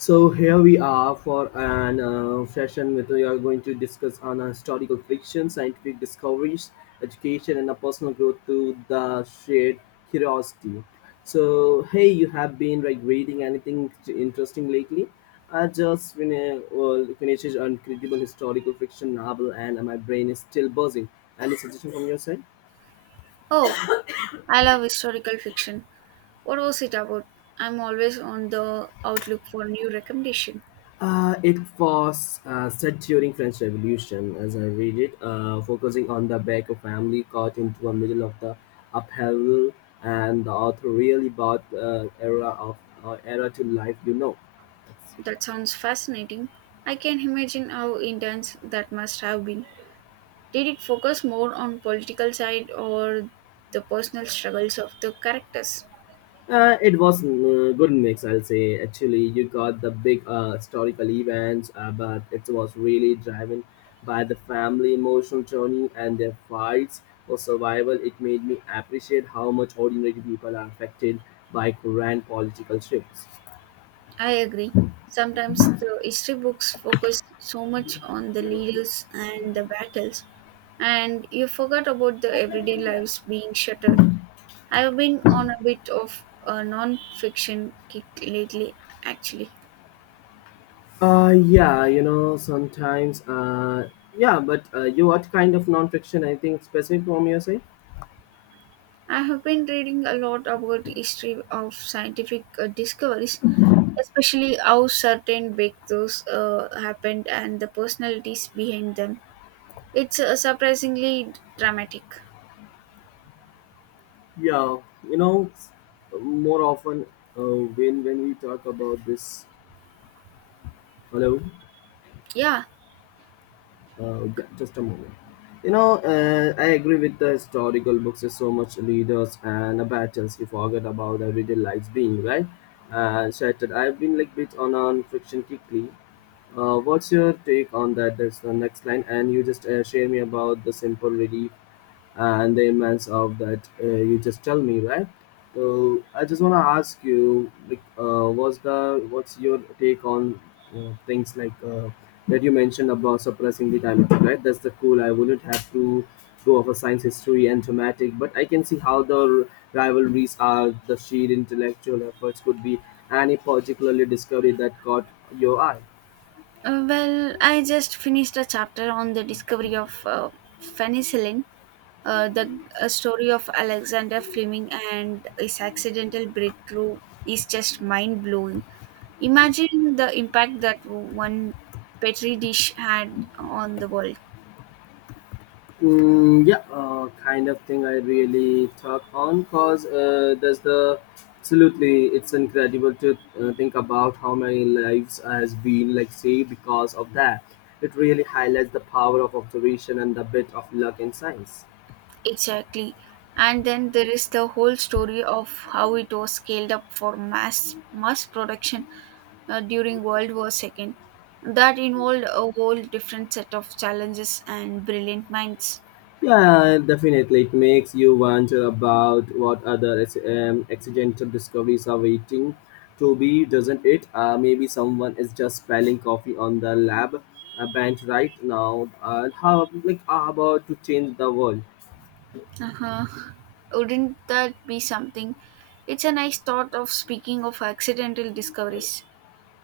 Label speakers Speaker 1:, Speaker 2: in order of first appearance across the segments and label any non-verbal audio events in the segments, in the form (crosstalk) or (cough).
Speaker 1: So here we are for an session where we are going to discuss on historical fiction, scientific discoveries, education, and a personal growth to the shared curiosity. So hey, you have been like reading anything interesting lately? I finished an incredible historical fiction novel, and my brain is still buzzing. Any suggestion from your side?
Speaker 2: Oh, I love historical fiction. What was it about? I'm always on the outlook for new recommendation.
Speaker 1: It was set during French Revolution, as I read it, focusing on the back of family caught into a middle of the upheaval, and the author really brought era to life. You know.
Speaker 2: That sounds fascinating. I can imagine how intense that must have been. Did it focus more on political side or the personal struggles of the characters?
Speaker 1: It was a good mix, I'll say. Actually, you got the big historical events, but it was really driven by the family emotional journey and their fights for survival. It made me appreciate how much ordinary people are affected by grand political shifts.
Speaker 2: I agree. Sometimes the history books focus so much on the leaders and the battles, and you forgot about the everyday lives being shattered. I've been on a bit of a non-fiction kick lately, actually.
Speaker 1: Yeah, you know, sometimes, yeah, but you what kind of nonfiction? I think specific from your side.
Speaker 2: I have been reading a lot about the history of scientific discoveries, especially how certain breakthroughs happened and the personalities behind them. It's surprisingly dramatic.
Speaker 1: Yeah, you know, more often when we talk about this, hello.
Speaker 2: Yeah.
Speaker 1: Yeah, just a moment. You know, I agree with the historical books. There's so much leaders and battles we forget about everyday lives being right. Shattered. I've been like bit on fiction quickly. What's your take on that? That's the next line, and you just share me about the simple relief and the immense of that you just tell me right so I just want to ask you like what's your take on things like that you mentioned about suppressing the time right that's the cool I wouldn't have to go of a science history and thematic but I can see how the rivalries are the sheer intellectual efforts could be any particularly discovery that caught your eye.
Speaker 2: Well, I just finished a chapter on the discovery of penicillin. The story of Alexander Fleming and his accidental breakthrough is just mind blowing. Imagine the impact that one Petri dish had on the world.
Speaker 1: Mm, yeah, kind of thing I really talk on because there's the absolutely it's incredible to think about how many lives has been like saved because of that. It really highlights the power of observation and the bit of luck in science.
Speaker 2: Exactly. And then there is the whole story of how it was scaled up for mass production during World War II. That involved a whole different set of challenges and brilliant minds.
Speaker 1: Yeah, definitely. It makes you wonder about what other accidental discoveries are waiting to be, doesn't it? Maybe someone is just spelling coffee on the lab bench right now. How like how about to change the world?
Speaker 2: Uh-huh. Wouldn't that be something? It's a nice thought of speaking of accidental discoveries.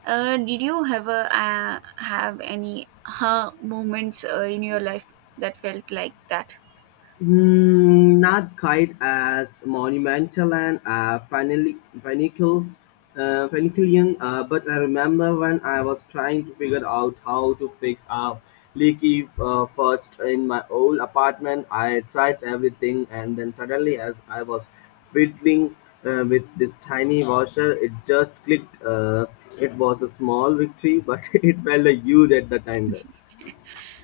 Speaker 2: Did you ever have any huh moments in your life that felt like that?
Speaker 1: Mm, not quite as monumental and finical, finicalian, but I remember when I was trying to figure out how to fix a leaky first in my old apartment. I tried everything, and then suddenly, as I was fiddling with this tiny washer, it just clicked. It was a small victory, but (laughs) it felt a huge at the time.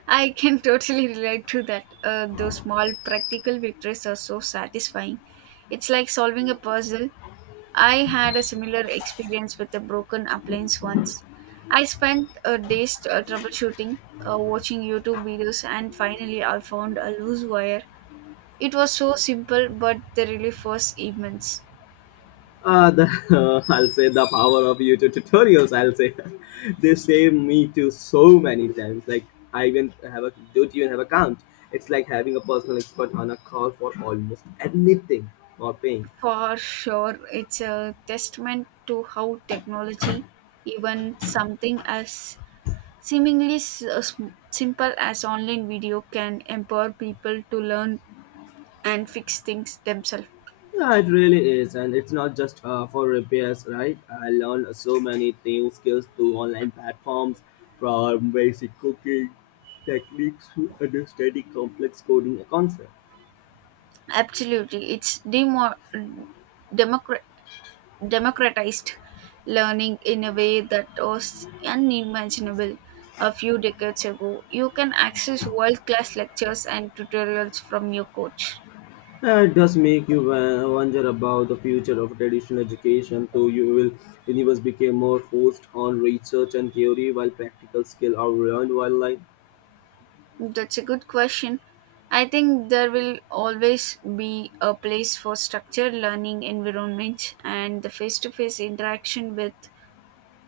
Speaker 2: I can (laughs) totally relate to that. Those small practical victories are so satisfying. It's like solving a puzzle. I had a similar experience with a broken appliance once. I spent days troubleshooting, watching YouTube videos, and finally I found a loose wire. It was so simple, but the relief was immense.
Speaker 1: (laughs) I'll say the power of YouTube tutorials. I'll say (laughs) they save me to so many times. Like I even have a don't even have account. It's like having a personal expert on a call for almost anything or paying.
Speaker 2: For sure, it's a testament to how technology, even something as simple as online video, can empower people to learn and fix things themselves.
Speaker 1: Yeah, it really is, and it's not just for repairs, right? I learned so many new skills through online platforms, from basic cooking techniques to understanding complex coding concepts.
Speaker 2: Absolutely. It's democra- democratized learning in a way that was unimaginable a few decades ago. You can access world class lectures and tutorials from your coach.
Speaker 1: It does make you wonder about the future of traditional education, though you will universe became more focused on research and theory while practical skill are learned while like.
Speaker 2: That's a good question. I think there will always be a place for structured learning environments and the face to face interaction with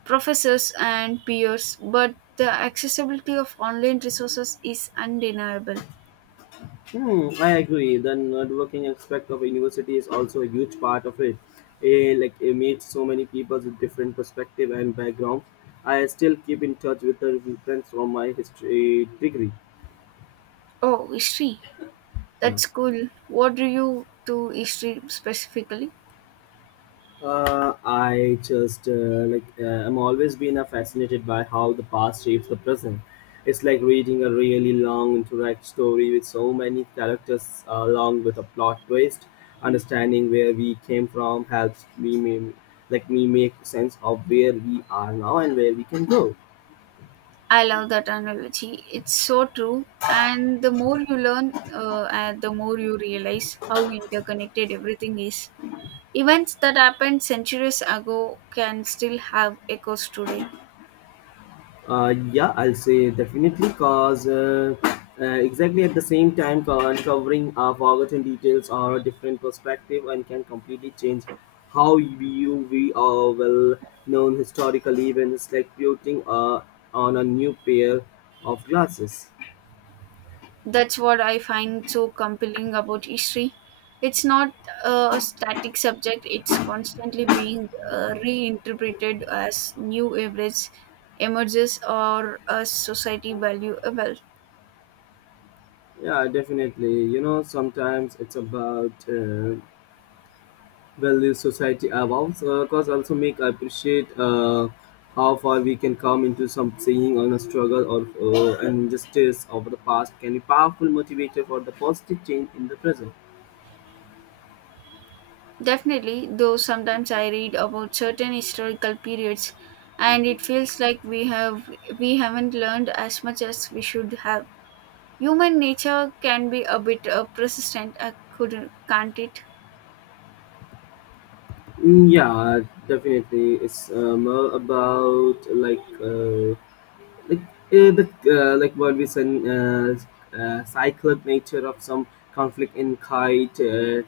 Speaker 2: professors and peers, but the accessibility of online resources is undeniable.
Speaker 1: Hmm, I agree. The networking aspect of university is also a huge part of it. Eh, like it meets so many people with different perspective and backgrounds. I still keep in touch with the friends from my history degree.
Speaker 2: Oh, history.
Speaker 1: Yeah.
Speaker 2: That's cool. What do you do history specifically?
Speaker 1: I just like I'm always been fascinated by how the past shapes the present. It's like reading a really long interact story with so many characters along with a plot twist. Understanding where we came from helps me ma- like me make sense of where we are now and where we can go.
Speaker 2: I love that analogy. It's so true. And the more you learn, and the more you realize how interconnected everything is. Events that happened centuries ago can still have echoes today.
Speaker 1: Yeah, I'll say definitely because exactly at the same time, uncovering forgotten details or a different perspective and can completely change how you view we are well known historical events like putting on a new pair of glasses.
Speaker 2: That's what I find so compelling about history. It's not a static subject. It's constantly being reinterpreted as new evidence emerges or as society value well.
Speaker 1: Yeah, definitely. You know, sometimes it's about well, this society evolves, cause also make I appreciate how far we can come into some saying on a struggle or an injustice of the past can be powerful motivator for the positive change in the present.
Speaker 2: Definitely, though sometimes I read about certain historical periods and it feels like we haven't learned as much as we should have. Human nature can be a bit persistent, couldn't, can't it?
Speaker 1: Mm, yeah, definitely. It's more about like like what we said uh, cyclic nature of some conflict in kite uh,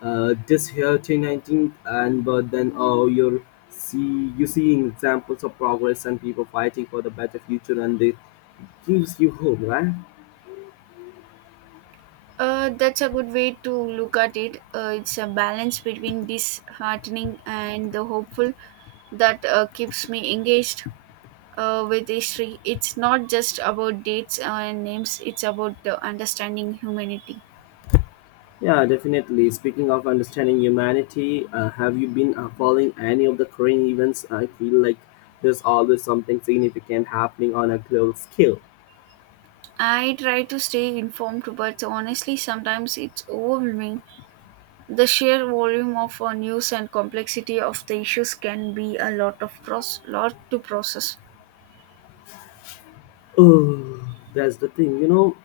Speaker 1: uh, this here 2019 and but then oh you're see you seeing examples of progress and people fighting for the better future and they gives you hope, right?
Speaker 2: That's a good way to look at it. It's a balance between disheartening and the hopeful that keeps me engaged with history. It's not just about dates and names, it's about understanding humanity.
Speaker 1: Yeah, definitely. Speaking of understanding humanity, have you been following any of the current events? I feel like there's always something significant happening on a global scale.
Speaker 2: I try to stay informed, but honestly, sometimes it's overwhelming. The sheer volume of news and complexity of the issues can be a lot of proce- lot to process.
Speaker 1: Oh, that's the thing, you know.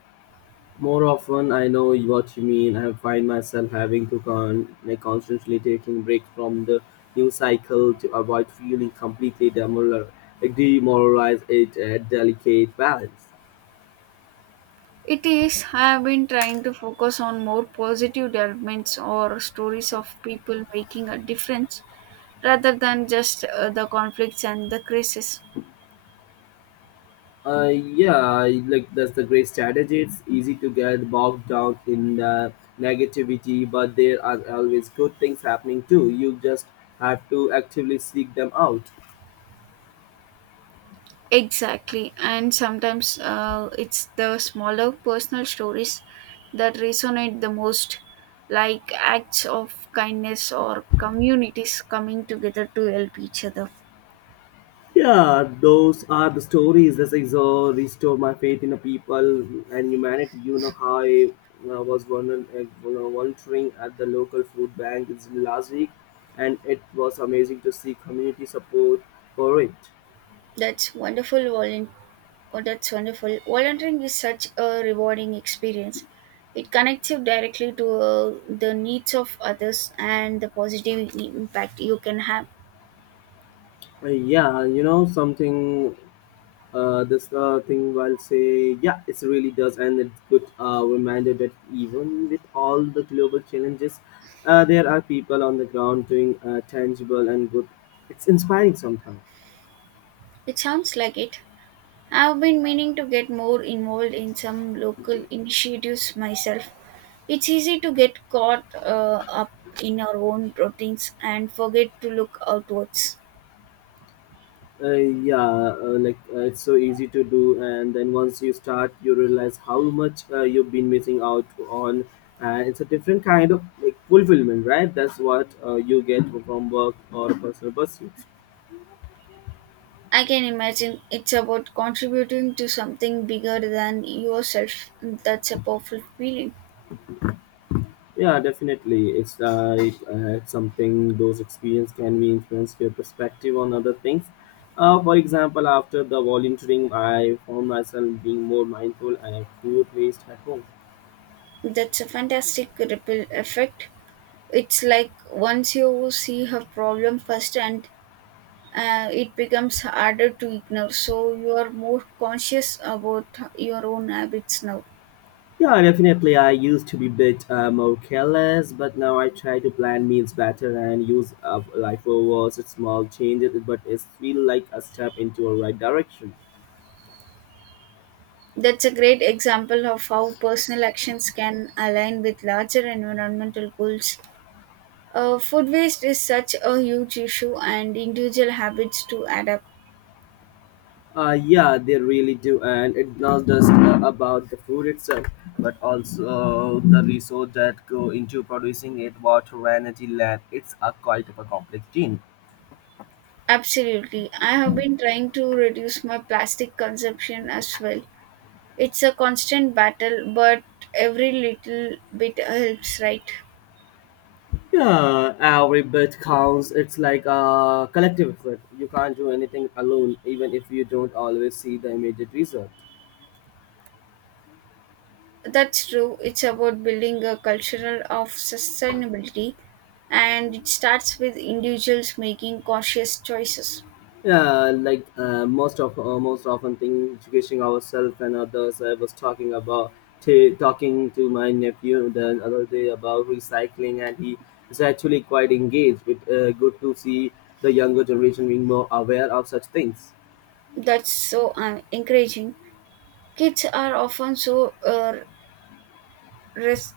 Speaker 1: More often, I know what you mean. I find myself having to constantly taking breaks from the news cycle to avoid feeling completely demoralized. It a delicate balance.
Speaker 2: It is. I have been trying to focus on more positive developments or stories of people making a difference rather than just the conflicts and the crisis.
Speaker 1: Yeah, I- like that's the great strategy. It's easy to get bogged down in the negativity, but there are always good things happening too. You just have to actively seek them out.
Speaker 2: Exactly. And sometimes it's the smaller personal stories that resonate the most, like acts of kindness or communities coming together to help each other.
Speaker 1: Yeah, those are the stories that restore my faith in the people and humanity. You know how I was wondering, you know, wandering at the local food bank this last week, and it was amazing to see community support for it.
Speaker 2: That's wonderful volunteering. Oh, that's wonderful. Volunteering is such a rewarding experience. It connects you directly to the needs of others and the positive impact you can have.
Speaker 1: Yeah, you know something. This thing I'll say, yeah, it really does, and it's good reminder that even with all the global challenges, there are people on the ground doing tangible and good. It's inspiring sometimes.
Speaker 2: It sounds like it. I've been meaning to get more involved in some local initiatives myself. It's easy to get caught up in our own routines and forget to look outwards.
Speaker 1: Uh, it's so easy to do, and then once you start, you realize how much you've been missing out on, and it's a different kind of like fulfillment, right? That's what you get from work or personal pursuits.
Speaker 2: I can imagine it's about contributing to something bigger than yourself. That's a powerful feeling.
Speaker 1: Yeah, definitely. It's it's something those experience can be influence your perspective on other things. For example, after the volunteering, I found myself being more mindful and food waste at home.
Speaker 2: That's a fantastic ripple effect. It's like once you see a problem first and it becomes harder to ignore. So you are more conscious about your own habits now.
Speaker 1: Yeah, definitely. I used to be a bit more careless, but now I try to plan meals better and use lifeovers. It's small changes, but it feels like a step into a right direction.
Speaker 2: That's a great example of how personal actions can align with larger environmental goals. Food waste is such a huge issue, and individual habits to adapt.
Speaker 1: Yeah, they really do, and it's not just about the food itself, but also the resource that go into producing it, water, energy, land. It's a quite of a complex thing.
Speaker 2: Absolutely. I have been trying to reduce my plastic consumption as well. It's a constant battle, but every little bit helps, right?
Speaker 1: Yeah, every bit counts. It's like a collective effort. You can't do anything alone, even if you don't always see the immediate result.
Speaker 2: That's true. It's about building a culture of sustainability, and it starts with individuals making conscious choices.
Speaker 1: Yeah, like most often thing educating ourselves and others. I was talking about talking to my nephew the other day about recycling, and he is actually quite engaged. It good to see the younger generation being more aware of such things.
Speaker 2: That's so encouraging. Kids are often so res-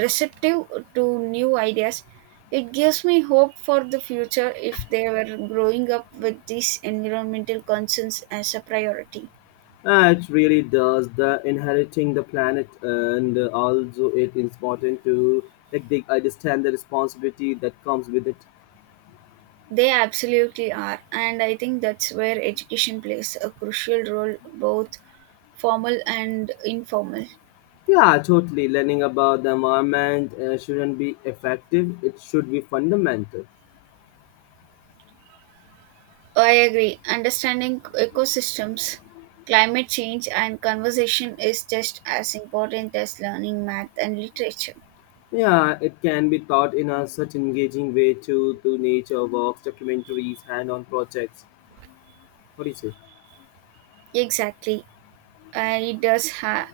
Speaker 2: receptive to new ideas. It gives me hope for the future if they were growing up with these environmental concerns as a priority.
Speaker 1: It really does the inheriting the planet, and also it is important to like they understand the responsibility that comes with it.
Speaker 2: They absolutely are, and I think that's where education plays a crucial role, both formal and informal.
Speaker 1: Yeah, totally. Learning about the environment shouldn't be effective, it should be fundamental.
Speaker 2: Oh, I agree. Understanding ecosystems, climate change, and conversation is just as important as learning math and literature.
Speaker 1: Yeah, it can be taught in a such engaging way too, through nature walks, documentaries, hand on projects. What do you say?
Speaker 2: Exactly. Uh, it does have.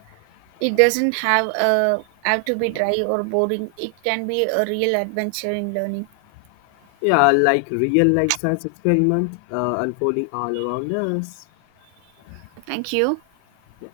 Speaker 2: It doesn't have a have to be dry or boring. It can be a real adventure in learning.
Speaker 1: Yeah, like real life science experiment unfolding all around us.
Speaker 2: Thank you.
Speaker 1: Yeah.